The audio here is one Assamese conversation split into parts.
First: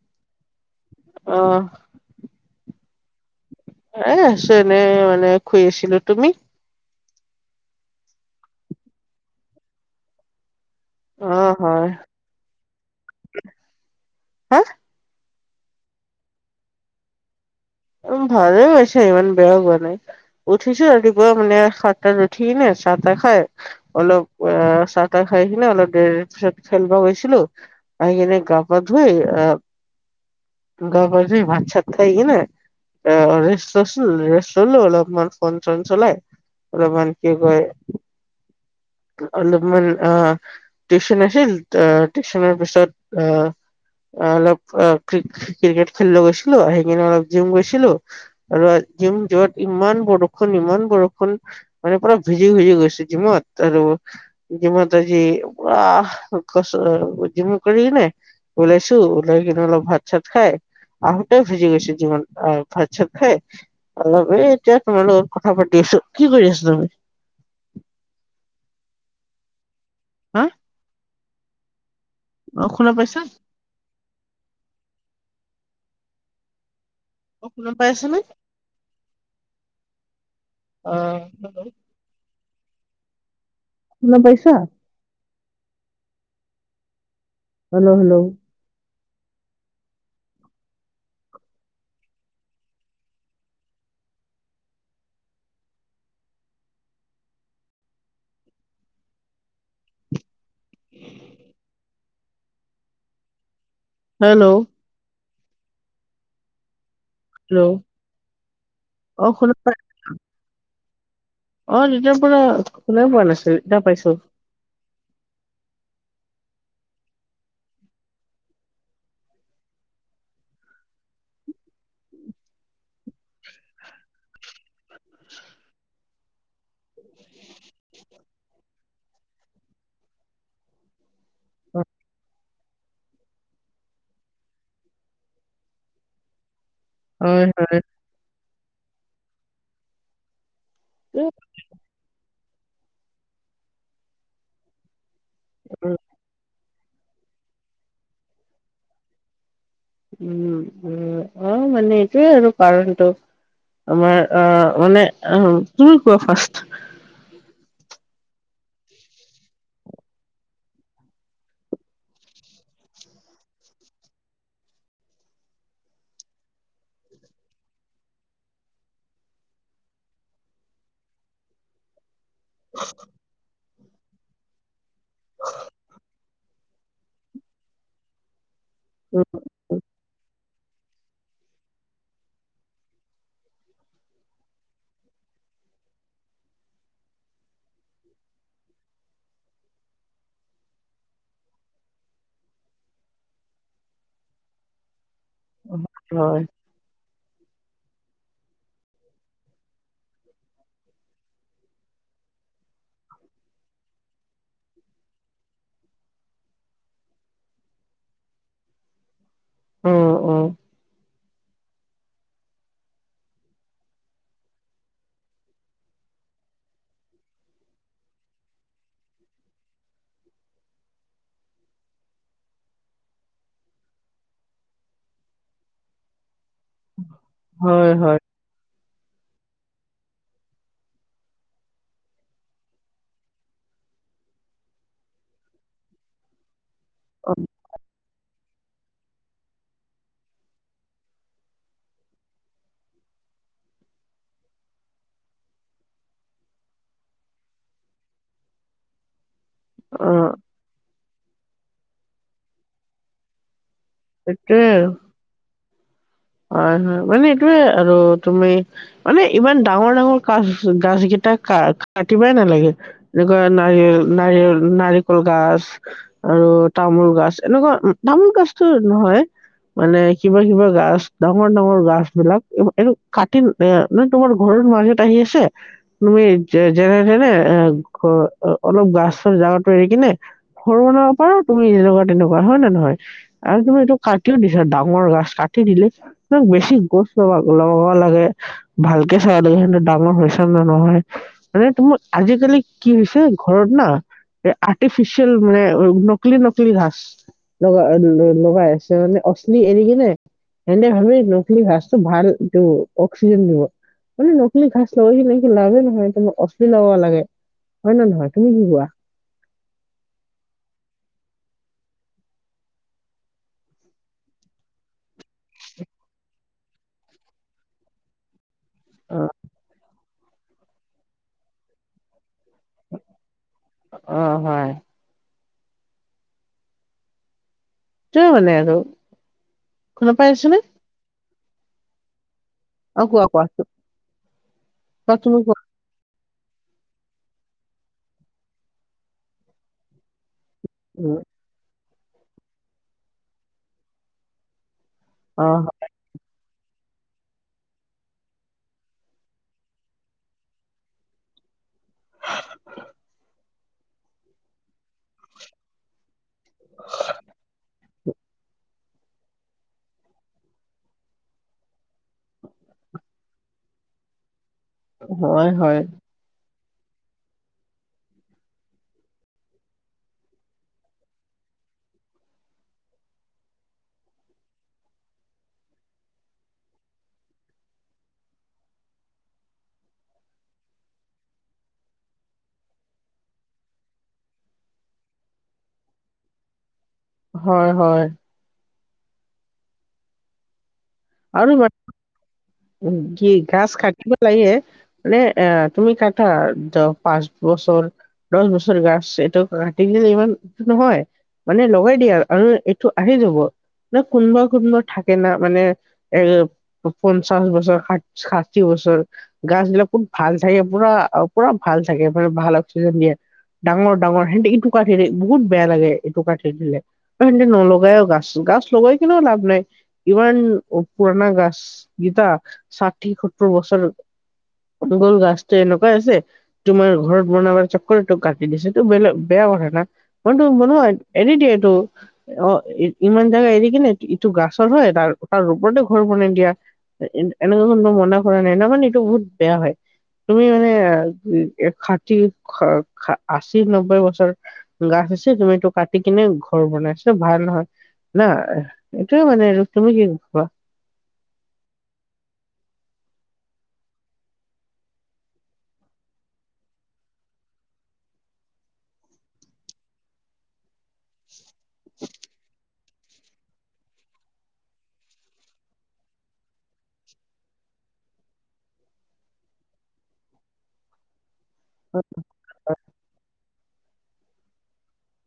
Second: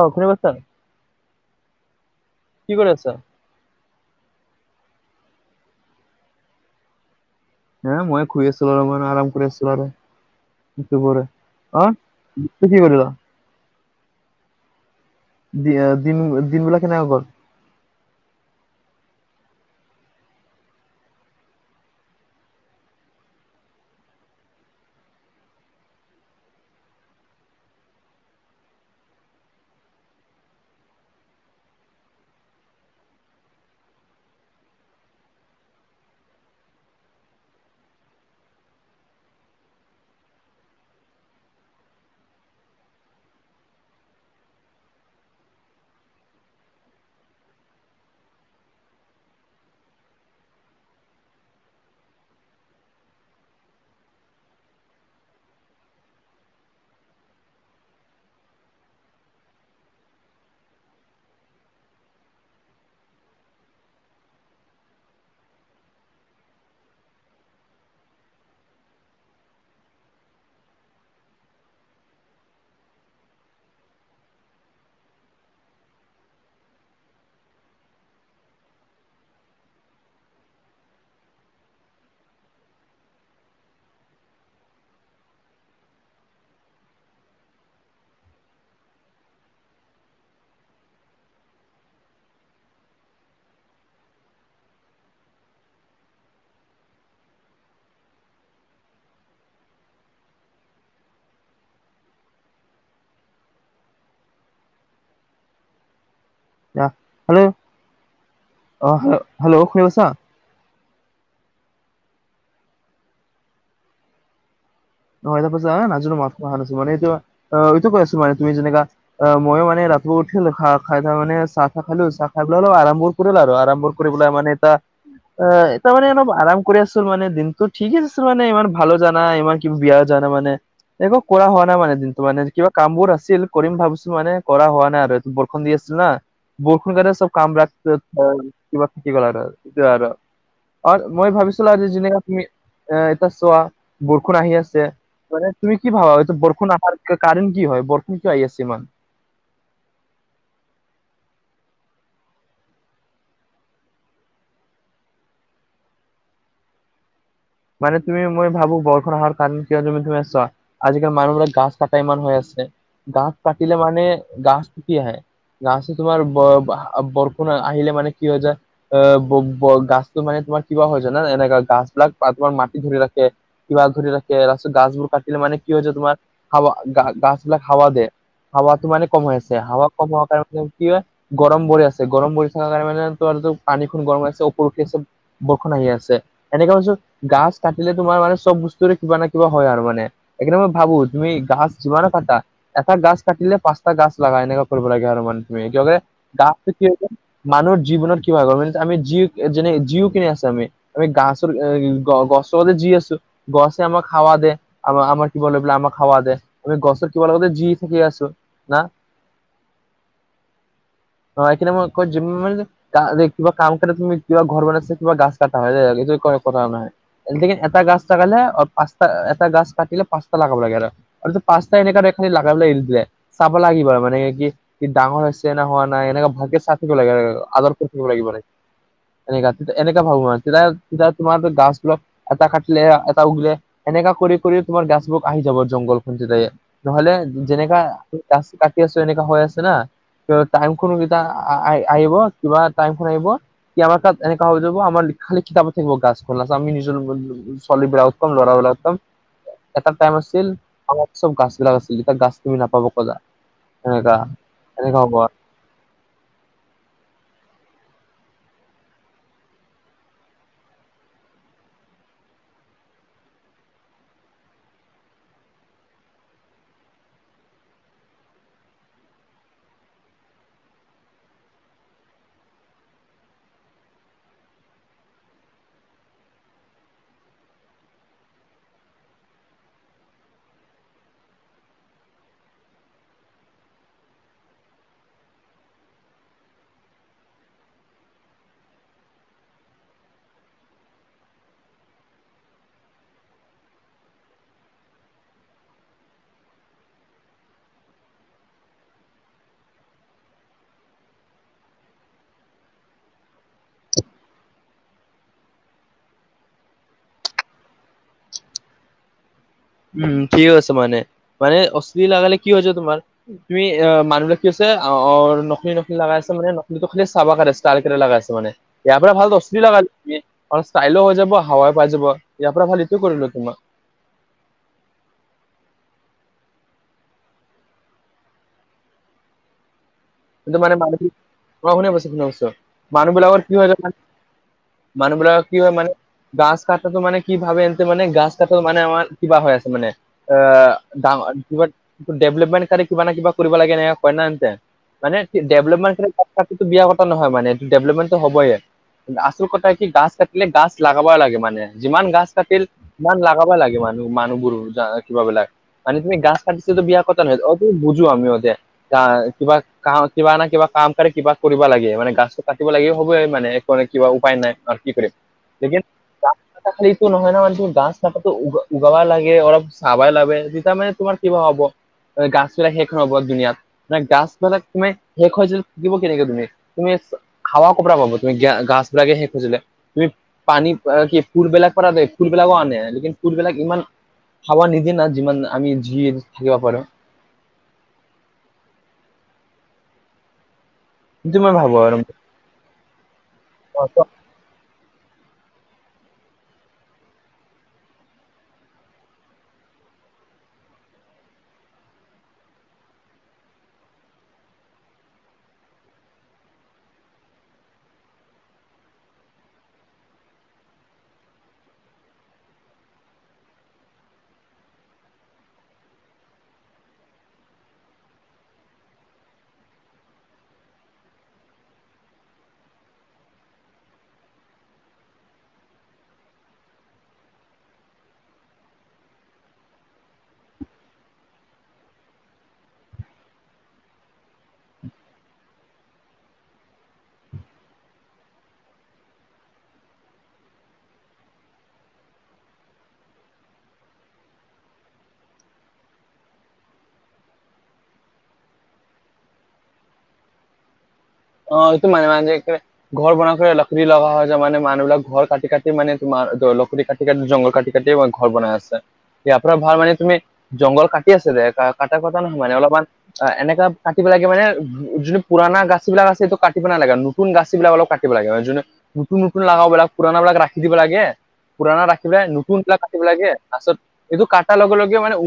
অ' কোনে কৈছা? অ' কি কৰি আছা? এ আছো এনে মানে শুই আছিলো তুমি? হে মই খোই আছিলো ৰ মানে আৰাম কৰি আছিলো আৰু। [unintelligible] অ', হয়, কি কৰিলা? হা? দিন দিনবিলাক কেনেকা গ'ল? উ ভালে গৈছে ইমান বেয়া হোৱা নাই। উঠিছো ৰাতিপুৱা মানে সাত তাত উঠি কিনে চাহ তাহ খাই। অলপ আহ চাহ-তাহ খাই কিনে অলপ দেৰি পিছত খেলিব গৈছিলোঁ। আহি কিনে গাপা ধুই আহ, গাপা ধুই ভাত-চাত খাই কিনে এ ৰেষ্ট লৈছোঁ ৰেষ্ট ললোঁ অলপমান ফোন-চোন চলাই। অলপমান কি কয় অলপমান অ' টিউচন আছিল আহ টিউচনৰ পিছত আহ আহ অলপ আহ ক্ৰিকেট খেলব গৈছিলোঁ আহি কিনে অলপ জিম গৈছিলোঁ। আৰু জিম য'ত ইমান বৰষুণ, ইমান বৰষুণ। তাৰে পৰা ভিজি, ভিজি গৈছোঁ জিমত, আৰু ইতিমধ্যে সি পুৰা [unintelligible] জিম কৰিলে। ওলাইছোঁ ওলাই কিনে অলপ ভাত-চাত খাই আহোতে ভিজি গৈছে যিমান আহ ভাত-চাত খাই। অলপ এই এতিয়া তোমাৰ লগত কথা পাতি আছো, কি কৰি আছ' হাঁ? অ' শুনা পাইছা? অ' শুনা পাই আছা নে, অ' শুনা পাইছা? হেল্ল' হেল্ল' হেল্ল' আহ হেল্ল' অ' শুনা পাই হেল্ল' হেল্ল' [unintelligible] অ' তেতিয়াৰ পৰা শুনাই পোৱা নাছিলোঁ এতিয়া পাইছোঁ। নহয় তাৰ [unintelligible] নাজনো মই অহা নাছিলোঁ মানে এইটো অ' এইটো কৈছো মানে তুমি যেনেকা অ' মইয়ো মানে ৰাতিপোৱা উঠিলোঁ খাহ খাই তাৰ মানে চাহ-তাহ খালোঁ চাহ খাই পেলাই অলপ আৰাম ক [unintelligible] আৰু আৰাম বোধ কৰি পেলাই মানে এটা অ' এটা মানে অলপ আৰাম কৰিছ তোৰ মানে দিনটো ঠিকেই আছে মানে ইমান ভালো যোৱা নাই ইমান কি বেয়া যাৱা নাই মানে, একো কৰা হোৱা নাই মানে দিনটো মানে কিবা কামবোৰ আছিল কৰিম ভাবিছোঁ মানে কৰা হোৱা নাই আৰু আজি বৰষুণ দি আছিল না। বৰষুণ দিয়াতে চব হয় হয়। কামবিলাক [unintelligible] আৰ মই ভাবিছিলোঁ আজি যেনেকা তুমি এ এতিয়া চোৱা ষুৰ আহি আছে, মানে তুমি কি ভাবা এইটো বৰষুণ আহাৰ কাৰণ কি হয় বৰষুণ কিয় আহি আছে ইমান? উম, উম অ' মানে এইটোৱে আৰু কাৰণটো। আমাৰ আহ মানে আহ তুমি কোৱা ফাৰ্ষ্ট। মানে তুমি মই ভাবোঁ বৰষুণ অহাৰ কাৰণে কিয় তুমি, তুমি চোৱা। আজিকালি মানুহবিলাক গাছ কাটাই ইমান হৈ আছে গাছ কাটিলে মানে গাছ কি আহে। গাছে তোমাৰ বৰ আহ বৰষুণ আহিলে মানে কি হৈ যায় এ ব-ব গাছটো মানে তোমাৰ কিবা হয় জানা এনে গাছ বিলাকে [unintelligible] মাটি ধৰি ৰাখে। কিবা ঘূৰি ৰাখে তাৰপিছত গাছবোৰ কাটিলে মানে কি হয় হৈছে তোমাৰ হাৱা গাছবিলাক হাৱা দিয়ে। হাৱাটো মানে কমা হৈ আছে হাৱা কম হোৱাৰ কাৰণে কি হয় গৰম পৰি আছে গৰম পৰি থকা কাৰণে মানে তোমাৰটো পানীখন গৰম হৈ আছে উপৰ উঠি আছে। বৰষুণ আহি আছে, এনেকা [unintelligible] গছ কাটিলে তোমাৰ মানে চব বস্তুৰে কিবা না কিবা হয় আৰু মানে। এই কাৰণে মই ভাবোঁ তুমি গাছ যিমানে কাটা এটা গাছ কাটিলে পাঁচটা গাছ লাগা এনেকা কৰিব লাগে আৰু মানে তুমি হয় [unintelligible] গাছটো কি মানুহৰ জীৱনত কি হয় গম পাইছা আমি যি যেনে [unintelligible] আছে আমি, আমি গাছৰ গ-গছৰ যে যি আছিল, গছে আমাক হাৱা দে। আমাৰ, আমাৰ কি বোলে আমাক হাৱা দে আমি গছৰ [unintelligible] না উম, উম। অ' এইখিনি মই ক'ত জিম মাৰি [inaudible] [unintelligible] কিবা কাম কাৰণে তুমি কিবা ঘৰ বনাইছে কিবা গাছ কাটা হয় [unintelligible] আজিকালি এটা গাছ লাগালে পাঁচটা এটা গাছ কাটিলে পাঁচটা লাগাব লাগে আৰু। আৰুটো পাঁচটা এনেকা তাইপ সেই লাগা [unintelligible] চাব লাগিব আৰু মানে কি, কি ডাঙৰ হৈছে নে হোৱা নাই এনেকে ভালকে হয় হয়। চা [unintelligible] এনেকা, এনেকা ভাবো মই আৰু তেতিয়া, তেতিয়া তোমাৰটো গাছ অলপ এটা কাটলে এটা উগলে এনেকা কৰি, কৰি তোমাৰ গাছবোৰ আহি যাব জংঘলখন য নহ'লে যেনেকা কাটি আছোঁ এনেকা হৈ আছে না [unintelligible] কিবা টাইমখন আহিব। কি আমাৰ তাত এনেকা হৈ যাব আমাৰ লিখ খালি কিতাবত থাকিব গাছবোৰ লা ত'আমি নিজৰ [unintelligible] ছোৱালীবিলাকক কম, ল'ৰাবিলকক কম এটা অ টাইইম আছিল চব গাছ বিলাক আছিল এতিয়া গাছ তুমি নাপব ক'লা সেনেকা সেইটোৱে আৰু। এনেকা হ'ব আৰ হয়, হয় মানে এইটোয়ে আৰু তুমি মানে ইমান ডাঙৰ, ডাঙৰ কাচ গাছকেইটা কা -কাটিবাই নালাগে। এনেকুৱা নাৰি- নাৰি-নাৰিয়ল নাৰিকল গাছ আৰু তামোল-গাছ এনেকুৱা তামোল-গাছটো নহয়। মানে কিবা-কিবা গাছ। ডাঙৰ, ডাঙৰ গাছ বিলাক এইবোৰ এইটো কাতিন এ মানে তোমাৰ ঘৰত মাজত আহি আছে। তুমি যে-যেনে-তেনে এ ঘ অলপ গাছৰ জাগাটো এৰি কিনে সৰু বনাব পাৰা তুমি এনেকুৱা তেনেকুৱা হয় নে নহয়? আৰু তুমি এইটো কাটিও দিছা ডাঙৰ গছ কাটি দিলে ত' বেছি গছ [unintelligible] লগাবা লাগে। ভালকে চাবা লাগে সিহঁতে ডাঙৰ হৈছে নে নহয়। [inaudible] তোমাৰ আজিকালি কি হৈছে ঘৰত না এ, আৰ্টিফিচিয়েল মানে নকলি, নকলি ঘাছ। লগাই- ল-লগাই আছে মানে অচলি এৰি কিনে। সেন্তে ভাবে নকলি গাছতো ভালটো অক্সিজন দিব। [unintelligible] নকলি ঘাছ লগালে মানে লাভে নহয় [unintelligible] অচলী লগাবা লাগে। হয় নে নহয়, তুমি কি কোৱা? উম, ঠিক কৈছে মানে, মানে অচলী লাগালে কি হয় যে তোমাৰ তুমি অ' মানুহবিলাক কি হৈছে অ' নকলি, নকলি লাগাই আছে মানে নকলিটো খালি চাবা কাৰণে ষ্টাৰ [unintelligible] লাগাই আছে মানে। ইয়াৰ পৰা অ ভাল দচলী লগাই লবি অলপ ষ্টাইল হৈ যাব, হাৱাই পাই যাব ইয়াৰ পৰা ভাল এইটো কৰিলোঁ তোমাক। অ' হয়। [unintelligible] মানে আৰু। শুনা পাই [unintelligible] আছানে? অ'শুনা পাইছোঁ, শুনা পাইছোঁ অ'। মানুহ কোৱা বিলাকৰ কোৱা কি হয় জানা [inaudible] কোৱা মানুহ তুমি বিলাকৰ কি কোৱা হয় মানে গাছ কাটাটো মানে কি ভাবে, এনতে মানে গাছ কাটাটো মানে আমাৰ কিবা হৈ আছে মানে [unintelligible] উম, ডাঙৰ কিব [unintelligible] ডেভলপমেণ্ট কাৰণে কিবা না কিবা কৰিব লাগে এনেকা কয় না এনতে মানে অ ডেভলপমেন্টখিনি [unintelligible] বিয়া কথা নহয় মানে ডেভলপমেন্টটো হ'বয়ে। আচল কথা কি গাছ কাটিলে গাছ লাগাবা লাগে মানে যিমান গাছ কাটিল ইমান লাগাবা লাগে মানুহ-মানুহবোৰো কিবাবিলাক মানে তুমি গাছ বিয়া কথা নহয় অ বুজো আমি অতে কিবা কিবা নহয় কিবা না কিবা কাম কৰে কিবা কৰিব লাগে মানে গাছটো কাটিব লাগে হ'ব মানে এক কিবা উপায় নাই কি‌ কৰি আছে হয় হয় দিগেন গাছ কাটা এইটো নহয় ন গাছ কাটাটো উ উগালা লাগে অলপ চাবাই লাগে তেতিয়া মানে তোমাৰ কিবা হ'ব। গাছ বিলাক শেষ নহ'ব দুনিয়াত মানে গাছ বিলাক তুমি শেষ হয় যে থাকিব কেনেকে তুমি তুমি খাৱা ক'ৰ পৰা পাব তুমি গ গাছবিলাকে সে হৈ গলে তুমি পানী কি ফুলবিলাক পৰা দে ফুলবিলাকো আনে যদি ফুলবিলাক ইমান খাৱা নিদিয়ে না যিমান আমি যি থাকিবা পাৰোঁ। হয় হয় সেইটো মই ভাবো আৰু উম কি গাছ কাটিবা লাগে মানে আহ তুমি কাটা দহ পাঁচ বছৰ দহ বছৰ গাছ এইটো কাটি দিলে ইমান নহয়। মানে লগাই দিয়ে আৰু, আৰু এইটো আহি যাব ন কোনোবা কোনোবা থাকে না মানে এ পঞ্চাশ বছৰ ষা ষাঠি বছৰ। গাছ বিলাক খুব ভাল থাকে পুৰা পুৰা ভাল থাকে মানে ভাল অক্সিজেন দিয়ে। ডাঙৰ ডাঙৰ সেহতে এইটো কাটি বহুত বেয়া লাগে এইটো কাটি দিলে। সিহঁতে নলগাইও গাছ, গাছ লগাই কিনেও লাভ নাই ইমান পুৰণা গাছ গীতা ষাঠি সত্তৰ বছৰ। আপোনালোকৰ গাছটো এনেকুৱাই আছে। তোমাৰ ঘৰত বনাবা চকৰটো কাটি দিছেটো এইটো বেলে বেয়া কথা না। মইটো মন এনে দিয়ে এইটো। অ ইমান জেগা এৰি কিনে ইটো গাছৰ হয় তাৰ তাৰ ওপৰতে ঘৰ বনাই দিয়া এনেকুৱা ধৰণৰ মনা কৰা নাই ন মানে এইটো বহুত বেয়া হয়। তুমি মানে ষাঠি আশী নব্বৈ বছৰ গাছ আছে তুমি এইটো কাটি কিনে ঘৰ বনাই আছা ভাল নহয়। মানে এইটোয়ে মানে তুমি কোৱা। অ এইটো মাজে মাজে একে ঘৰ বনাই লকুৰি লগা হয় ত মানে মানুহবিলাক ঘৰ কাটি কাটি মানে তোমাৰ লকুৰি কাটি কাটি জংঘল কাটি কাটি ঘৰ বনাই আছে ইয়াৰ পৰা ভাল মানে তুমি জংঘল কাটি ঠিকে আছে দে কা কটা নহয় মানে অলপমান এনেকা কাটিব লাগে মানে যোনটো পুৰণা গাছ যিবিলাক আছে এইটো কাটিব নালাগে নতুন গাছ বিলাক অলপ কাটিব লাগে যোনে নতুন নতুন লগাবিলাক পুৰণা বিলাক ৰাখি দিব লাগে পুৰণা ৰাখিলে নু নতুন বিলাক কাটিব লাগে তাৰপিছত এইটো কাটাৰ লগে লগে মানে উ ল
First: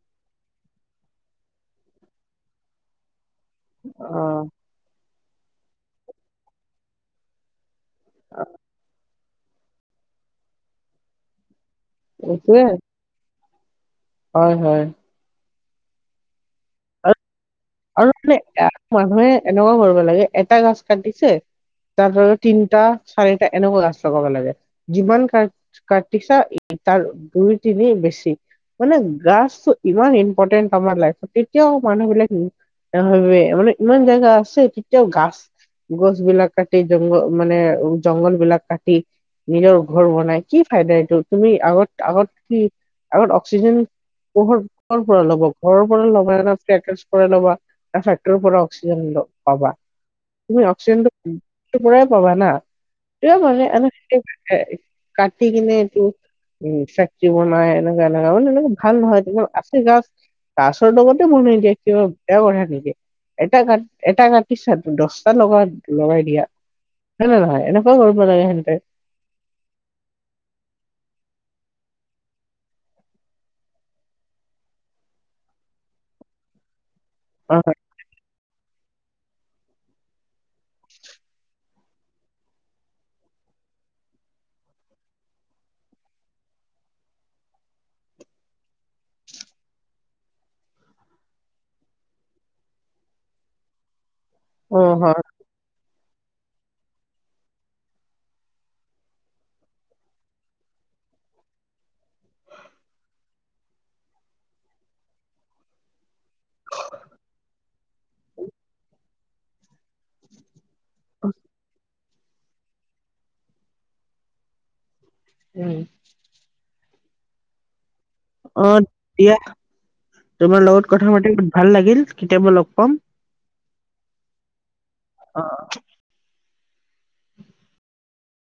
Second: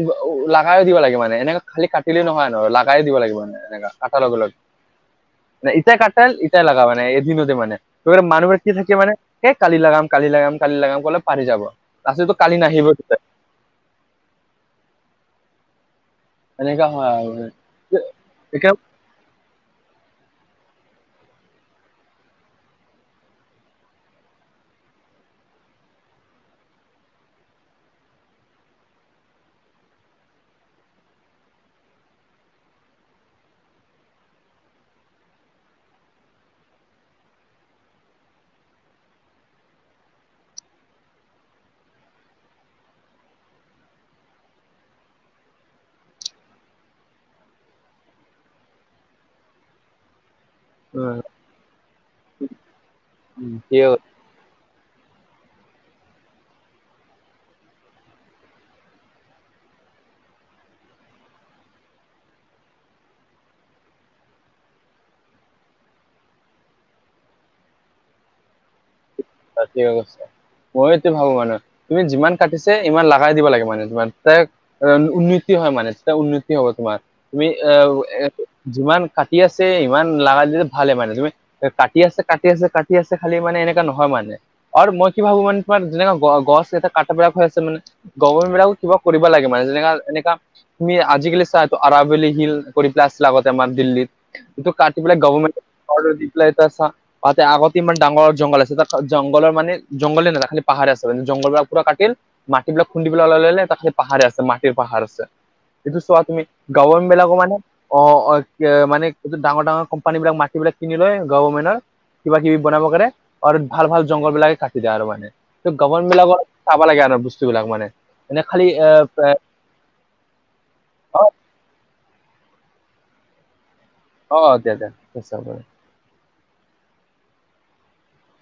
লগাই দিব লাগে মানে এনে খালি কাটিলে নহয় আৰু লাগাই দিব লাগিব মানে এনেকা কাটা ল'ব অ লাগ মানে ইটাই কটাল ইটাই লাগা মানে এদিনতে মানে ত মানুহৰ কি থাকে মানে সেই কালি লাগাম কালি লাগাম কালি লাগাম ক'লে পাহৰি যাব তাৰপিছতটো কালি এইটোয়ে নাহিব তেতিয়া হয় হয় এনেকা হয় আৰু আৰু মানে মানুহে এনেকুৱা কৰিব লাগে এটা গাছ কাটিছে তাৰ সলনি তিনিটা, চাৰিটা এনেকুৱা গাছ লাগাব লাগে যিমান কাট কাটিছা এই তাৰ দুই তিনি বেছি। মানে গাছতো ইমান ইম্পৰ্টেণ্ট আমাৰ লাইফত এতিয়াও মানুহ বিলাকে নাভাবে মানে ইমান জাগা আছে এতিয়াও গাছ গছ বিলাক কাটি জংগ মানে জংঘল বিলাক কাটি নিজৰ ঘৰ বনাই কি ফাইদা এইটো তুমি আগত আগত কি আগত অক্সিজেন কৰ কৰ পৰা লব ঘৰৰ পৰা লগাই লৈছে একে শেষ কৰি ল'বা তাৰপিছত কৰ পৰা অক্সিজেন পৰ পাবা তুমি অক্সিজেনটো সেইটো পৰাই পাবা না এই মানে এতিয়া এনে কাটি কিনে এইটো উম ফেক্টৰী বনাই এনেকোৱা এনেকোৱা মানে এনেকে ভাল নহয় তোমাৰ আচি গছ গাছৰ লগতে মোৰ মেইনকে এইটো বেয়া কথা নেকি এটা কাট এটা কাটিছা দহটা লগ লগাই দিয়া হয় নে নহয় এনেকোৱা কৰিব লাগে সিঁহতে বাকী এই অৱস্থা মই এইটো ভাবো মানে তুমি যিমান কাটিছে ইমান লগাই দিব লাগে মানে তোমাৰ তে এ উন্নতি হয় মানে তেতিয়া উন্নতি হব তোমাৰ তুমি অ অহ এ যিমান কাটি আছে ইমান লগাই দিলে ভালে মানে তুমি এ কাটি আছে কাটি আছে কাটি আছে খালি মানে এনেকা নহয় মানে এ আৰু মই কি ভাবো মানে তোমাৰ যেনেকা গ গছ এটা কাটিব লগা হৈ আছে মানে গভৰ্মেণ্টবিলাকো কিবা কৰিব লাগে মানে যেনেকা এনেকা তুমি আজিকালি চা এইটো আৰাৱলি হিল কৰি পেলাই আছিলে আগতে আমাৰ দিল্লীত এইটো অ কাটি পেলাই হয় গভমেণ্টৰ দি পেলাই এটা চা তাতে আগতে ইমান ডাঙৰ জংঘল আছে তাত জংঘলৰ মানে জংঘলে নাই খালি পাহাৰ আছিলে জংঘল পুৰা কাটিল মাটিবিলাক খুন্দিবলৈ ওলাই ললে তাৰপিছত পাহাৰে আছে মাটিৰ পাহাৰ আছে এইটো চোৱা তুমি গভমেণ্ট বিলাকৰ মানে অ অ মানে ডাঙৰ ডাঙৰ কোম্পানী বিলাক মাটিবলাক কিনি লয় গভমেণ্টৰ কিবা কিবি বনাব কাৰণে আৰু ভাল ভাল জংঘল বিলাকে কাটি দিয়ে আৰু মানে ত উম গভমেণ্টবিলাকৰ চাব লাগে আৰু বস্তু বিলাক মানে এনে খালি অ দিয়া তোমাৰ লগত কথা অ পাতি ভাল লাগিল কেতিয়াবা লগ পাম অ দিয়া দিয়া ঠিক আছে অ বাৰু